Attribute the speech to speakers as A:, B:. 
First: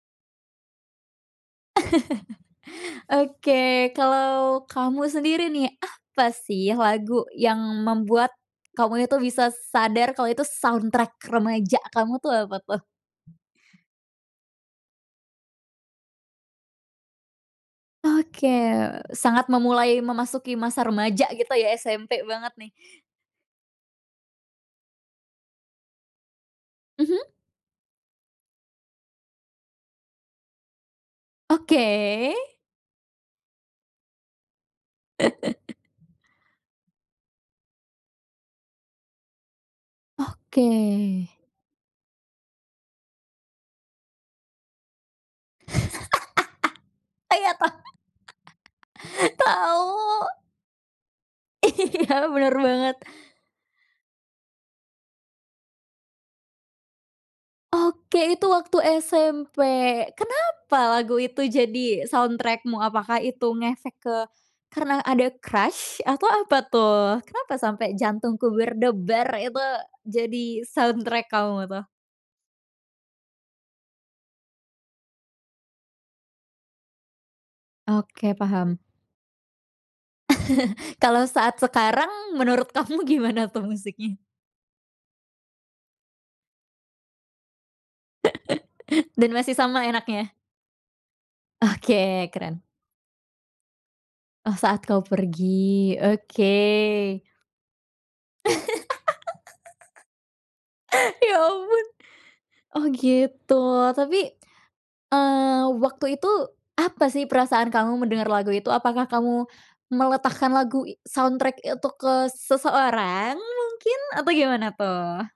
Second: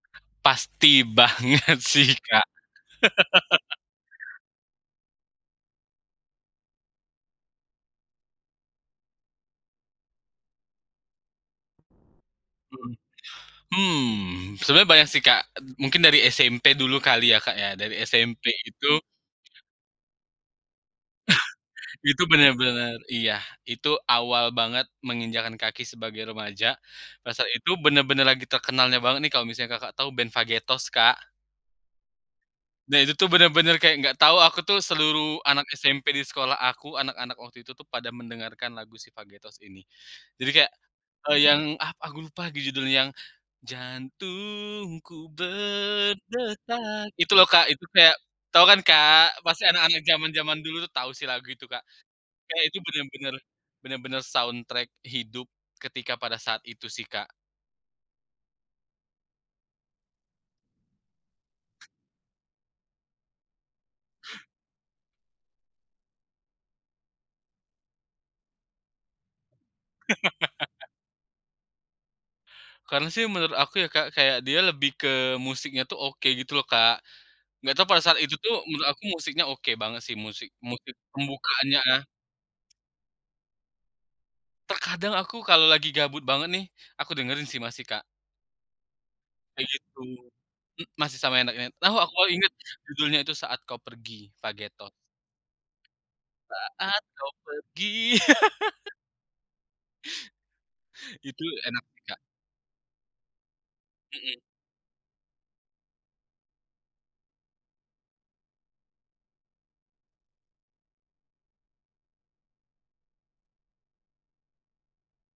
A: Pasti banget sih, Kak.
B: Oke, kalau kamu sendiri nih, apa sih lagu yang membuat kamu itu bisa sadar kalo itu soundtrack remaja kamu tuh apa tuh?
A: Mhm, hmm, sebenarnya banyak sih, Kak, mungkin dari SMP dulu kali ya, Kak, ya, dari SMP
B: Oke,
A: itu
B: eee, sangat memulai memasuki masa remaja gitu ya? SMP
A: itu
B: banget nih.
A: bener-bener iya, itu awal banget menginjakkan kaki sebagai remaja,
B: Mhm.
A: pada saat itu bener-bener lagi terkenalnya banget nih, kalau misalnya Kakak tahu band Vagetoz, Kak.
B: Oke.
A: Nah, itu tuh bener-bener kayak nggak tahu aku tuh, seluruh anak SMP di sekolah aku, anak-anak waktu itu tuh pada mendengarkan lagu si Vagetoz ini. Jadi,
B: Oke.
A: kayak, eee, yang ah, aku lupa judulnya yang, jantungku berdetak itu loh,
B: Iya,
A: Kak.
B: tau
A: Itu kayak tau kan, Kak? Pasti
B: tau.
A: anak-anak zaman-zaman dulu tuh tahu sih lagu itu, Kak,
B: Iya, bener
A: kayak Itu
B: banget.
A: bener-bener bener-bener soundtrack hidup ketika pada saat itu sih, Kak.
B: Oke, itu waktu SMP kenapa lagu itu jadi soundtrack mu? Apakah itu ngefek ke karena ada crush? atau apa tuh? Kenapa sampe jantungku debar itu jadi soundtrack kamu tuh?
A: Karena sih menurut aku ya, Kak, kayak dia lebih ke musiknya tuh oke gitu loh, Kak. Nggak tahu pada saat
B: Oke,
A: itu tuh
B: paham.
A: menurut aku musiknya oke banget sih. Musik musik
B: Kalau saat
A: pembukaannya.
B: sekarang, menurut kamu gimana tuh musiknya?
A: Terkadang aku kalau lagi gabut banget nih, aku dengerin sih masih, Kak.
B: Dan masih
A: Kayak
B: sama
A: gitu.
B: enaknya?
A: M masih sama enaknya tahu, aku
B: Oke,
A: inget
B: keren.
A: judulnya itu, "Saat Kau Pergi",
B: Oh, Saat
A: Vagetoz.
B: Kau Pergi, oke.
A: Saat kau pergi.
B: Ya,
A: Itu enak
B: ampun.
A: sih, Kak.
B: Oh, gitu. Tapi,
A: Mhm.
B: eee, waktu itu apa sih perasaan kamu mendengar lagu itu? Apakah kamu meletakkan lagu, soundtrack itu ke seseorang mungkin, atau gimana tuh?